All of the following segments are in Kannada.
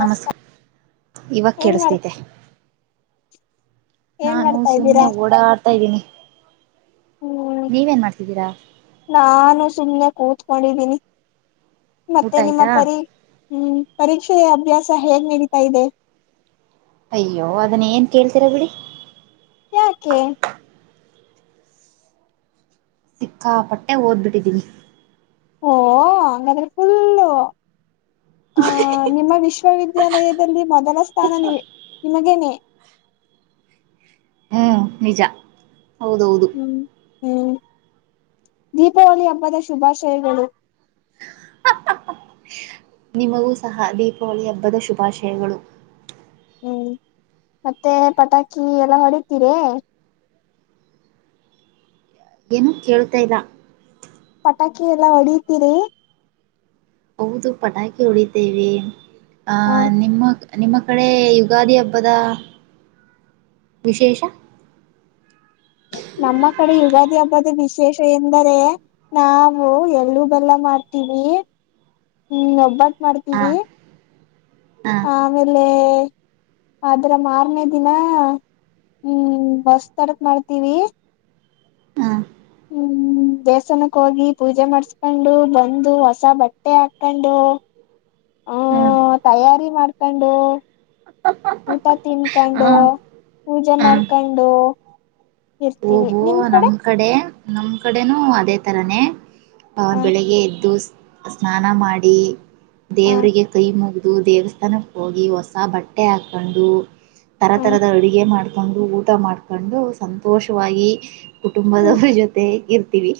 ನಮಸ್ ಇವ ಏನ್ ಮಾಡ್ ಕೇಳಿಸತಿದೆ ಏನ್ ನಾನು ಮಾಡ್ತಾ ಇದ್ದೀರಾ ಸುಮ್ನೆ ಓಡ ಆಡ್ತಾ ಇದ್ದೀನಿ ಹ್ಮ್ ನೀವೇನ್ ಮಾಡ್ತಿದ್ದೀರಾ ನಾನು ಸುಮ್ಮನೆ ಕೂತ ಕೊಂಡಿದ್ದೀನಿ ಊಟ ಮತ್ತೆ ನಿಮ್ಮ ಆಯ್ತಾ ಪರಿ ಹ್ಮ್ ಪರೀಕ್ಷೆಯ ಅಭ್ಯಾಸ ಹೇಗ್ ನಡೀತಾ ಇದೆ ಅಯ್ಯೋ ಅದನ್ನ ಏನ್ ಕೇಳ್ತೀರಾ ಬಿಡಿ ಯಾಕೆ ಸಿಕ್ಕಾಪಟ್ಟೆ ಓದ್ಬಿಟ್ಟಿದ್ದೀನಿ ಓ ಅಂಗ್ರ ಫುಲ್ ಆ ನಿಮ್ಮ ವಿಶ್ವವಿದ್ಯಾಲಯದಲ್ಲಿ ಮೊದಲ ಸ್ಥಾನ ನಿ ನಿಮಗೇನೆೇ ಹ್ಮ್ ನಿಜ ಹೌದೌದು ಹ್ಮ್ ಹ್ಮ್ ದೀಪಾವಳಿ ಹಬ್ಬದ ಶುಭಾಶಯಗಳು ನಿಮಗೂ ಸಹ ದೀಪಾವಳಿ ಹಬ್ಬದ ಶುಭಾಶಯಗಳು ಹ್ಮ್ ಮತ್ತೆ ಪಟಾಕಿ ಎಲ್ಲ ಹೊಡಿತೀರೆ ಏನು ಕೇಳ್ತಾ ಇಲ್ಲಾ ಪಟಾಕಿ ಎಲ್ಲಾ ಹೊಡತೀರಿ ಹೌದು ಪಟಾಕಿ ಉಡಿತೇವಿ ಹ ಆಹ ನಿಮ್ಮ ನಿಮ್ಮ ಕಡೆ ಯುಗಾದಿ ಹಬ್ಬದ ವಿಶೇಷ ನಮ್ಮ ಕಡೆ ಯುಗಾದಿ ಹಬ್ಬದ ವಿಶೇಷ ಎಂದರೆ ನಾವು ಎಳ್ಳೂ ಬೆಲ್ಲ ಮಾಡ್ತೀವಿ ಹ್ಮ್ ಒಬ್ಬಟ್ಟ ಹಾ ಮಾಡ್ತೀವಿ ಹಾ ಆಮೇಲೆ ಅದ್ರ ಮಾರನೇ ದಿನ ಹ್ಮ್ ಬಸ್ತರಕ್ ಮಾಡ್ತೀವಿ ಹಾ ಹ್ಮ್ ದೇವಸ್ಥಾನಕ್ಕೆ ಹೋಗಿ ಪೂಜೆ ಮಾಡಸ್ಕೊಂಡು ಬಂದು ಹೊಸ ಬಟ್ಟೆ ಹಾಕೊಂಡು ಹ ಹ್ಮ್ ತಯಾರಿ ಮಾಡ್ಕೊಂಡು ಊಟ ತಿನ್ಕೊಂಡು ಹ್ಮ್ ಪೂಜೆ ಮಾಡ್ಕೊಂಡು ಇರ್ತೀವಿ ಓಹೊ ನಿಮ್ ನಮ್ ಕಡೆ ನಮ್ ಕಡೆನೂ ಅದೇ ತರಾನೇ ಹ ನ್ ಬೆಳಿಗ್ಗೆ ಎದ್ದು ಸ್ನಾನ ಮಾಡಿ ಹ ದೇವರಿಗೆ ಕೈ ಮುಗದು, ದೇವಸ್ಥಾನಕ್ಕೆ ಹೋಗಿ ಹೊಸ ಬಟ್ಟೆ ಹಾಕೊಂಡು ತರ ಹ ತರದ ಅಡುಗೆ ಡು ಊಟ ಮಾಡ್ಕೊಂಡು ಸಂತೋಷವಾಗಿ ಹ್ಮ ಕುಟುಂಬದವರ ಜೊತೆ ಇರ್ ವಿ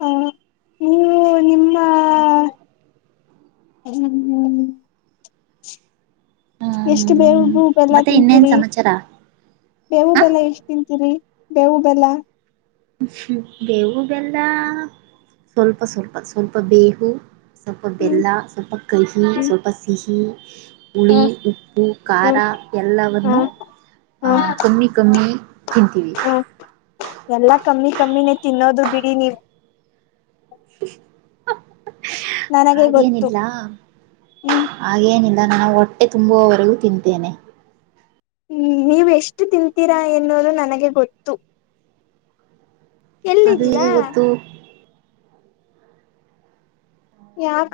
ಹ ನೀವು ನಿಮ್ಮ [unintelligible] ಹ್ಮ್ ಹ್ಮ್ ಎಷ್ಟು ಹ್ಮ್ ಬೇವು ಬೆಲ್ಲಾ ಮತ್ತೆ ಇನ್ನೇನ್ ತಿಂತೀರಿ ಸಮಾಚಾರ ಬೇವು ಹ ಬೆಲ್ಲ ಎಷ್ಟ್ ತಿಂತೀರಿ. ಬೇವು ಬೆಲ್ಲಾ ಬೇವು ಬೆಲ್ಲಾ ಸ್ವಲ್ಪ ಸ್ವಲ್ಪ ಸ್ವಲ್ಪ ಬೇವು ಸ್ವಲ್ಪ ಹ್ಮ್ ಬೆಲ್ಲಾ ಸ್ವಲ್ಪ ಕಹಿ ಹ್ಮ್ ಸ್ವಲ್ಪ ಸಿಹಿ ಹ ಹುಳಿ, ಉಪ್ಪು, ಹ್ಮ್ ಹ ಖಾರಾಎಲ್ಲವನ್ನು ಆಹ ಹ ಕಮ್ಮಿ ಕಮ್ಮಿ ತಿಂತೀವಿ ಹ ಎಲ್ಲಾ ಕಮ್ಮಿ ಕಮ್ಮಿನೇ ತಿನ್ನೋದು ಬಿಡಿ ನೀವು ನನಗೆ ಗೊತ್ತು ಹಾಗೇನಿಲ್ಲಾ ಹ್ಮ್ ಹಾಗೇನಿಲ್ಲ ನಾನ್ನು ನ ಹೊಟ್ಟೆ ತುಂಬುವರೆಗೂ ತಿಂತೇನೆ ಹ್ಮ ನೀವು ಎಷ್ಟು ತಿಂತೀರಾ ಎನ್ನೋದು ನನಗೆ ಗೊತ್ತು ಅದು ಹೇಗೆ ಎಲ್ಲಿದ್ದೀರಾ ಗೊತ್ತು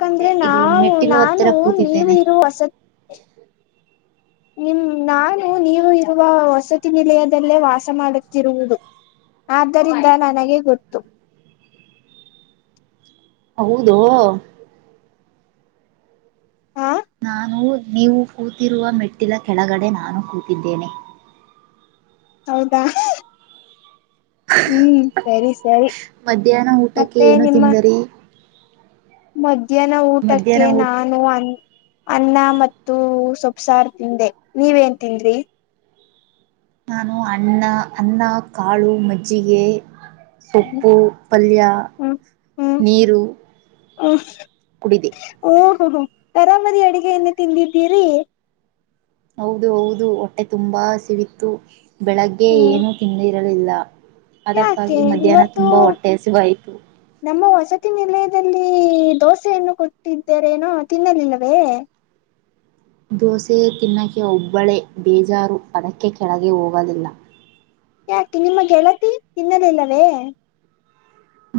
ಇಲ್ಲೇ ಇದು ನಾವು ಮೆಟ್ಟಿಲು ಹತ್ತಿರ ನಾನು ನೀವು ಕೂತಿದ್ದೇನೆ ಇರ ಹೊಸ ನಿಮ ನಾನು ನೀವು ಇರುವ ವಸತಿ ನಿಲಯದಲ್ಲೇ ವಾಸ ಮಾಡುತ್ತಿರುವುದು ಆದ್ದರಿಂದ ನನಗೆ ಗೊತ್ತು ಹೌದು ಹಾ ನಾನು ನೀವು ಕೂತಿರುವ ಮೆಟ್ಟಿಲ ಕೆಳಗಡೆ ನಾನು ಕೂತಿದ್ದೇನೆ. ಹೌದಾ ಹ್ಮ್ ಸರಿ ಸರಿ ಮಧ್ಯಾಹ್ನ ಊಟಕ್ಕೆ ಮತ್ತೆ ಏನು ನಿಮ್ಮ ತಿಂದರಿ ಮಧ್ಯಾಹ್ನ ಊಟಕ್ಕೆ ಮಧ್ಯಾಹ್ನ ಊಟ ನಾನು ಅನಾ ಅನ್ನ ಮತ್ತು ಸೊಪ ಸಾರ್ ತಿಂದೆ ನೀವೇನ್ ತಿಂದ್ರಿ ನಾನು ಅಣ್ಣ, ಅನ್ನ, ಕಾಳು, ಮಜ್ಜಿಗೆ, ಹ್ಮ್ ಸೊಪ್ಪು, ಪಲ್ಯಾ, ನೀರು, ಹ ಕುಡಿದೆ ಓ ಹೋ ಹ ತರಾಮರಿ ಅಡಗೆಯನ್ನು ತಿಂದ್ದೀರಿ ಹೌದು ಹೌದು ಹೊಟ್ಟೆ ತುಂಬಾ ಹಸಿವಿತ್ತು ಬೆಳಗ್ಗೆ ಹ್ಮ್ ಏನು ತಿಂದಿರಲಿಲ್ಲಾ ಯಾಕೆ ಅದಕ್ಕಾಗಿ, ಮಧ್ಯಾಹ್ನ ಇವತ್ತು ತುಂಬಾ ಹೊಟ್ಟೆ, ಹಸಿವಾಯಿತು. [inaudible] ಅಷ್ಟು ತಿಂದೇ ಇಲ್ಲ, ದೋಸೆಯಣ್ಣು ಕೊಟ್ಟಿದ್ದರೇನೋ ತಿನ್ನಲಿಲ್ಲವೇ? [inaudible] ದೋಸೆ, ತಿನ್ನಕ್ಕೆ, ಒಬ್ಬಳೇ ಬೇಜಾರು ಅದಕ್ಕೆ ಕೆಳಗೆ, ಹೋಗೋದಿಲ್ಲ. [inaudible] ಯಾಕೆ, ನಿಮ್ಮ ಗೆಳತಿ ತಿನ್ನಲಿಲ್ಲವೇ? [inaudible]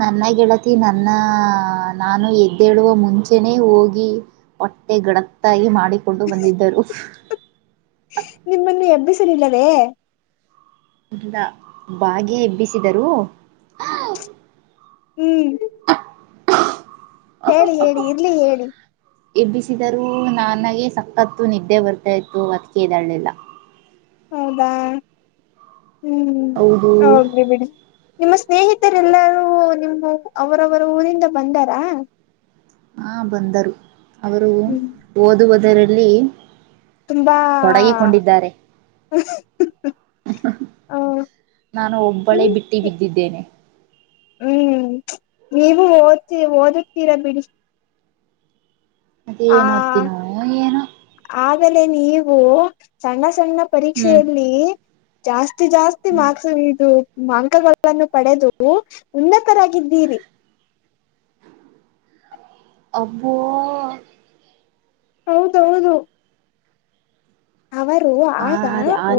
ನನ್ನ ಗೆಳತಿ, ನನ್ನ ನಾನು ಎದ್ದೇಳುವ ಮುಂಚೆನೆ ಹೋಗಿ? [inaudible] ಮತ್ತೆ, ಗಡತ್ತಾಗಿ ಮಾಡಿಕೊಂಡು ಬಂದಿದ್ದರು? [unintelligible] ನಿಮ್ಮನ್ನು, ಎಬ್ಬಿಸಲಿಲ್ಲವೇ? [inaudible] ಇಲ್ಲಾ, ಬಾಗ್ಯ ಎಬ್ಬಿಸಿದರು? [unintelligible] ಹ್ಮ್. [inaudible] ಹೇಳಿ, ಹೇಳಿ, ಇರ್ಲಿ ಹೇಳಿ? [inaudible] ಎಬ್ಬಿಸಿದರೂ, ನನಗೆ ಸಕತ್ತು! ನಿದ್ದೆ ಬರ್ತಾ ಇತ್ತು, ಅದಕ್ಕೆ, ಎದ್ದೆಯಲಿಲ್ಲ. [inaudible] ಹೌದಾ! ಹ್ಮ್, ಹೌದು ಹೋಗ್ಲಿ ಬಿಡಿ? [inaudible] ನಿಮ್ಮ, ಸ್ನೇಹಿತರೆಲ್ಲರೂ! ನಿಮ, ಅವರವರು ಊರಿಂದ ಬಂದಾರಾ? [inaudible] ಹ, ಬಂದರು ಅವರು ಹ್ಮ್ ಓದುವುದರಲ್ಲಿ? ತುಂಬಾ [inaudible] ತೊಡಗಿಕೊಂಡಿದ್ದಾರೆ? [inaudible] [unintelligible] [inaudible] ಹಾಅ, ನಾನು, ಒಬ್ಬಳೇ ನಿಮ್ ಬಿಟ್ಟು ಬಿದ್ದಿದ್ದೇನೆ? [inaudible] ಹ್ಮ್, ನೀವು, ಓದ್ತಿ ಓದಿಡ್ತೀರಾ ಬಿಡಿ? [inaudible] ಅದು ಏನು ಓದ್ತೀನೋ ಏನು? [inaudible] ಆಮೇಲೆ, ನೀವು, ಸಣ್ಣ, ಸಣ್ಣ, ಹ್ಮ್. ಪರೀಕ್ಷೆಯಲ್ಲಿ ಜಾಸ್ತಿ? [inaudible] ಇಷ್ಟು, ಜಾಸ್ತಿ, ಮಾರ್ಕ್ಸ್ ಇದು? [inaudible] ಮಾಂಕಲ್ಗಳನ್ನು, ಪಡೆದು ಉನ್ನತರಾಗಿದ್ದೀರಿ? [inaudible] ಅಬ್ಬೋ? [inaudible] ಹೌದೌದು? [inaudible] ಅವರು ಆ, ಆಗ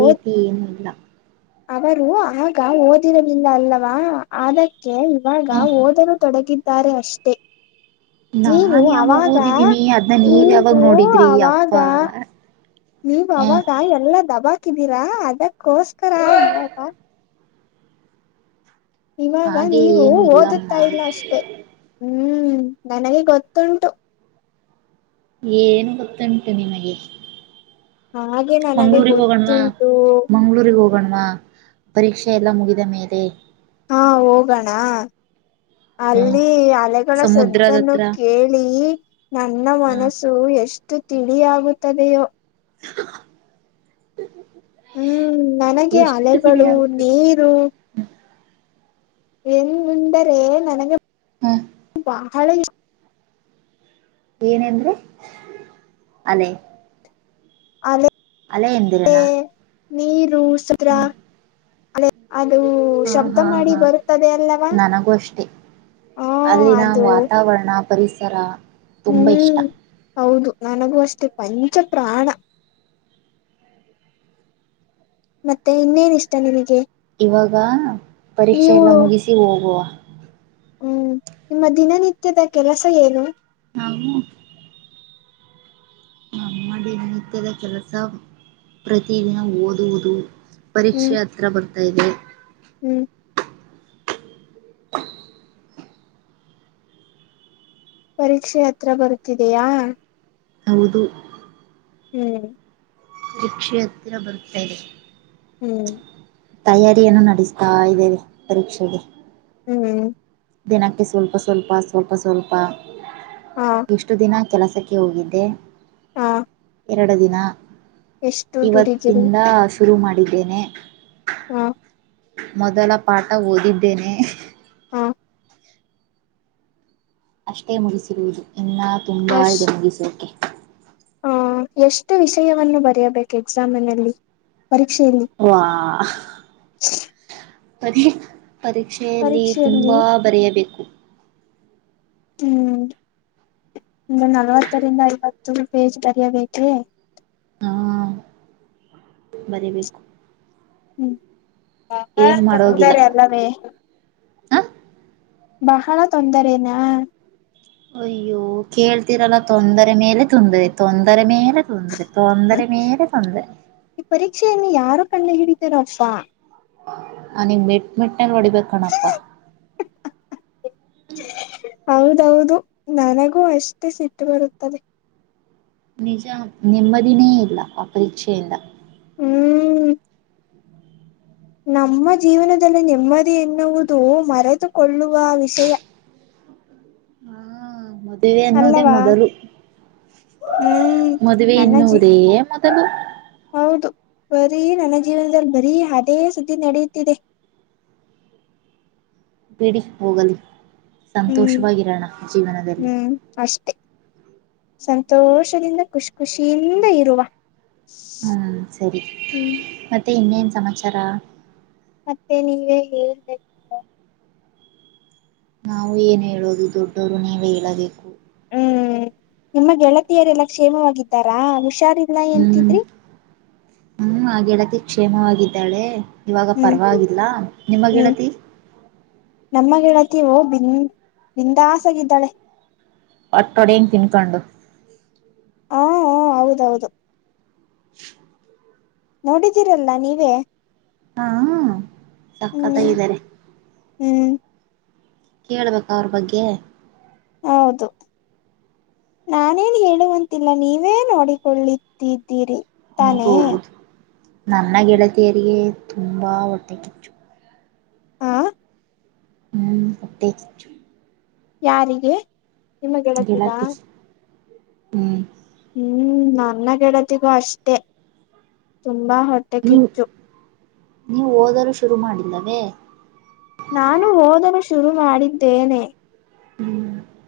ಓದ ಏನಿಲ್ಲ? [inaudible] ಅವರು ಆಗ ಓದಿರಲಿಲ್ಲ! ಅಲ್ಲವಾ ಅದಕ್ಕೆ ಇವಾಗ ಹ್ಮ್. ಓದಲು ತೊಡಗ? [inaudible] ಹಿದ್ದಾರೆ, ಅಷ್ಟೇ? [inaudible] ನೀನು, ನಾನ್ ಯಾವಾಗ್ ಅವಾಗ ಓದಿದ್ದೀನಿ ಅದ್ನ ನೀವ್ ನೀವು ಯಾವಾಗ್ ನೋಡಿದ್ರಿ ಅವಾಗ? ಅಪ್ಪಾ. [inaudible] ನೀವು, ಹ್ಮ್. ಅವಾಗ ಎಲ್ಲಾ ದಬಾಕಿದೀರಾ ಅದಕ್ಕೋಸ್ಕರ? [inaudible] ಇವಾಗ, ಹಾಗೆ ನೀವು ಏನೂ ಇಲ್ಲಮ್ಮ. ಓದುತ್ತಾ ಇಲ್ಲ ಅಷ್ಟೇ? [inaudible] ಹ್ಮ್, ನನಗೆ ಗೊತ್ತುಂಟು. [inaudible] ಏನ್, ಗೊತ್ತುಂಟು, ನಿಮಗೆ? [inaudible] ಹಾಗೆ ನನಗೆ ಮಂಗ್ಳೂರಿಗೆ, ಹೋಗಣವಾ! ಗೊತ್ತುಂಟು ಮಂಗ್ಳೂರಿಗೆ ಹೋಗ. [inaudible] ಹೋಗಾನವಾ, ಪರೀಕ್ಷೆ ಎಲ್ಲ ಮುಗಿದ ಮೇಲೆ? [inaudible] ಹಾ, ಹೋಗೋಣ? [inaudible] ಹ್ಮ್ ಅಲ್ಲಿ, ಅಲೆಗಳ ಸಮುದ್ರದ ಸದ್ದನ್ನು! ಹತ್ರ ಕೇಳಿ ನನ್ನ ಹ ಮನಸ್ಸು ಎಷ್ಟು? [inaudible] ಚೀಲಿಯಾಗುತ್ತೋ ಭಯೋ? [inaudible] [unintelligible] [inaudible] ಹ್ಮ್, ನನಗೆ ಎಷ್ಟು ಅಲೆಗಳು ತಿಳಿಯಾಗುತ್ತದೆ ನೀರು? [inaudible] ಏನೆಂದರೆ, ನನಗೆ ಹ ಬಹಳ? [inaudible] ಏನಂದ್ರಿ, ಅಲೆ? [unintelligible] ಆಲೆ. [inaudible] ಅಲ್ಲೇ, ಎಂದಿರೆನಾ? [inaudible] ಆಧುಸುದಾರ.. [inaudible] ಅದೇ, ಅದು ಹಾ ಶಬ್ದ ಹಾ ಮಾಡಿ ಹಾ ಬರುತ್ತದೆ ಅಲ್ಲವಾ? [inaudible] ನನಗೂ ಅಷ್ಟೆ ಅಲ್ಲಿನ, ಅದು ವಾತಾವರಣ ಪರಿಸರ ತುಂಬಾ ಇಷ್ಟ? ಹ್ಮ್ [inaudible] ಹೌದು, ನನಗೂ ಅಷ್ಟೆ ಪಂಚಪ್ರಾಣ? [inaudible] ಮತ್ತೆ, ಇನ್ನೇನ್ ಇಷ್ಟ ನಿನಗೆ? [inaudible] ಇವಾಗ, ಪರೀಕ್ಷೆ ನೀವು ಎಲ್ಲ ಮುಗಿಸಿ ಹೋಗುವ? [inaudible] ಹ್ಮ್, ನಿಮ್ಮ ದಿನನಿತ್ಯದ ಕೆಲಸ ಏನು? [inaudible] ನಾವು. ನಮ್ಮ ದಿನ ನಿತ್ಯದ ಕೆಲಸ ಪ್ರತಿದಿನ ಓದುವುದು. ಪರೀಕ್ಷೆ ಹ್ಮ್ ಹತ್ರ ಬರ್ತಾ ಇದೆ. ಹ್ಮ್. ಪರೀಕ್ಷೆ ಹತ್ರ ಬರುತ್ತಿದೆಯಾ. ಹೌದು. ಹ್ಮ್. ಪರಿಕ್ಷೇ ಹತ್ರ ಬರ್ತಾಯಿದೆ. ಹ್ಮ್. ತಯಾರಿಯನ್ನು ನಡೆಸ್ತಾ ಇದ್ದೇನೆ ಪರೀಕ್ಷೆಗೆ. ಹ್ಮ್. ದಿನಕ್ಕೆ ಸ್ವಲ್ಪ ಸ್ವಲ್ಪ ಸ್ವಲ್ಪ ಸ್ವಲ್ಪ ಹಾ ಇಷ್ಟು ದಿನ. ಕೆಲಸಕ್ಕೆ ಹೋಗಿದ್ದೆ. ಹ್ಮ್ಮ್. ಎರಡು ದಿನ ದುಡಿದಿರಿ ಇವತ್ತಿಂದ ಶುರು ಮಾಡಿದ್ದೇನೆ. ಹ್ಮ. ಮೊದಲ ಪಾಠ ಓದಿದ್ದೇನೆ. ಹ್ಮ. ಅಷ್ಟೇ ಮುಗಿಸಿರುವುದು ಎಲ್ಲ ತುಂಬಾ ಇದೆ ಮುಗಿಸೋಕೆ. ಹ್ಮ್ಮ್ ಎಷ್ಟು ವಿಷಯವನ್ನು ಬರೆಯಬೇಕು ಎಕ್ಸಾಮಿನಲ್ಲಿ. ಪರೀಕ್ಷೆಯಲ್ಲಿ ಹ್ಮ್ಮ್ ವಾ ಪರಿ. ಪರೀಕ್ಷೆಯಲ್ಲಿ ತುಂಬ ಪರೀಕ್ಷೆಯಲ್ಲಿ ಬರೆಯಬೇಕು. ಹ್ಮ್. ಒಂದು ನಲ್ವತ್ತರಿಂದ ಐವತ್ತು ಪೇಜ್ ಬರೆಯಬೇಕೆ. ಹ್ಮ್ಮ್ ಬರಿಬೇಕು. ಹ್ಮ್ [unintelligible] ಏನ್ ಬಹಳ ತೊಂದರೆ ಅಲ್ಲಾವೆ. ಹ್ಮ್. ಬಹಳ ತೊಂದರೇನಾ. ಅಯ್ಯೋ ಕೇಳ್ತೀರಲ್ಲ ತೊಂದರೆ ಮೇಲೆ ತೊಂದರೆ ತೊಂದರೆ ಮೇಲೆ. ತೊಂದರೆ ತೊಂದರೆ ಮೇಲೆ ತೊಂದರೆ. ಏನು ಯಾರು ಕಂಡು ಹಿಡಿತಾರೋ ಅಪ್ಪಾ. ಅ ಮೆಟಮೆಟ್ [unintelligible] ಯಂಗ್ ಹೊಡಿಬೇಕ್ ಕಣಪ್ಪ. ಹೌದೌದು ನನಗೂ ಅಷ್ಟೇ ಸಿಟ್ಟು ಬರುತ್ತದೆ. ನಿಜ ನೆಮ್ಮದಿನೇ ಇಲ್ಲ ಅ ಪರೀಕ್ಷೆಯಿಂದ. ಹ್ಮ್ ನಮ್ಮ ಜೀವನದಲ್ಲಿ ನೆಮ್ಮದಿ ಎನ್ನುವುದು ಮರೆತುಕೊಳ್ಳುವ ವಿಷಯ. ಹ್ಮ್ಮ ಮತ್ತ. ಮದುವೆ ಅನ್ನುವುದೇ ಅಲ್ಲವಾ ಮೊದಲು ಹ್ಮ್ ಮದುವೆ ನನ್ನ ಜೀ ಎನ್ನುವುದೇ ಮೊದಲು. ತಗೋ. ಹೌದು ಬರೀ ನನ್ನ ಜೀವನದಲ್ಲಿ ಬರೀ ಅದೇ ಸುದ್ದಿ ನಡೆಯುತ್ತಿದೆ. [inaudible] ಬಿಡಿ ಹೋಗಲಿ ಹ್ಮ್ ಸಂತೋಷವಾಗಿರೋಣ ಜೀವನದಲ್ಲಿ. ಹ್ಮ್ ಅಷ್ಟೆ ಸಂತೋಷದಿಂದ ಖುಷ್ ಖುಷಿಯಿಂದ ಇರುವ. ಹ್ಮ್ ಸರಿ ಹ್ಮ್ ಮತ್ತೆ ಇನ್ನೇನ ಸಮಾಚಾರ. ಮತ್ತೆ ನೀವೇ ಹೇಳಬೇಕು ಪ. ನಾವು ಏನ್ ಹೇಳೋದು ದೊಡ್ಡವರು ನೀವೆ ಹೇಳಬೇಕು. ಹ್ಮ್ ನಿಮ್ಮ ಗೆಳತಿಯರೆಲ್ಲಾ ಕ್ಷೇಮವಾಗಿದ್ದಾರಾ. ಹುಷಾರಿಲ್ಲ ಹ್ಮ್ ಎಂತಿದ್ರಿ ಹ್ಮ್ ಆ ಗೆಳತಿ. ಕ್ಷೇಮವಾಗಿದ್ದಾಳೆ ಇವಾಗ ಹ್ಮ್ ಪರವಾಗಿವಾಗಿಲ್ಲ ನಿಮ ಹ್ಮ್ ಗೆಳತಿ. ಓಕೆ ಬಿಂದ ಬಿಂದಸ ಆಗಿದ್ದಾಳೆ. ಒಟ್ಟೊಡ ತಿನ್ಕಂಡು ಹಾ ಹ್ಮ ಹೌದೌದು ನೋಡಿದ್ದೀರಲ್ಲ ನೀವೇ ಹಾ ಸಕ್ಕತ್ತ ಹ್ಮ್ ಇದಾರೆ ಹ್ಮ್ ಕೇಳ್ಬೇಕ ಅವ್ರ ಬಗ್ಗೆ ಹೌದು ನಾನೇನ್ ಹೇಳುವಂತಿಲ್ಲ ನೀವೇ ನೋಡಿಕೊಳ್ಳಿದ್ದಿದ್ದೀರಿ ಹೌದ ಹೌದು ನನ್ನ ಗೆಳತಿಯರಿಗೆ ತುಂಬಾ ಹೊಟ್ಟೆ ಕಿಚ್ಚು ಆ ಹ್ಮ್ ಹೊಟ್ಟೆ ಕಿಚ್ಚು ಯಾರಿಗೆ ನಿಮ್ಮ ಗೆಳತ್ತೀಗ ಗೆಳತಿ ಹ್ಮ್ ಹ್ಮ್ ನನ್ನ ಗೆಡತಿಗೂ ಅಷ್ಟೇ ತುಂಬಾ ಹೊಟ್ಟೆ ನೀವು ಕಿಚ್ಚು ನೀವು ಓದಲುೂ ಶುರು ಮಾಡಿಲ್ಲವೇ ತುರು ಮಾಡಿದ್ದೇನೆ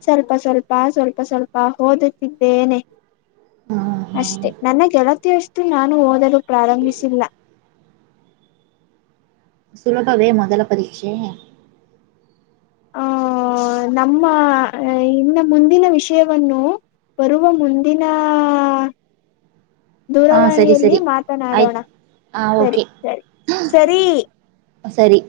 ಸ್ವಲ್ಪ ಸ್ವಲ್ ಸ್ಪ ಸ್ವಲ್ಪ ಸ್ವಲ್ಪ ಓದುತ್ತಿದ್ದೇನೆ ಹಾ ಹಾ ಅಷ್ಟೆ ನನ್ನ ಗೆಳತಿ ಅಷ್ ಇವತ್ತು ನಾನು ಓದಲು ಪ್ರಾರಂಭಿಸಿಲ್ಲ ಸುಲಭಾವೇ ಮೊದಲ ಪರೀಕ್ಷೆ ಆ ನಮ್ಮ ಇನ್ನ ಮುಂದಿನ ವಿಷಯವನ್ನು ಬರುವ ಮುಂದಿನಾ ಹಾ ಸರಿ ದೂರವಾಣಿಯಲ್ಲಿ ಸರಿ ಮಾತನಾಡೋಣ ಆಯ್ತು ಹಾ ಸರಿ ಓಕೆ ಸರಿ ಸರಿ ಸರಿ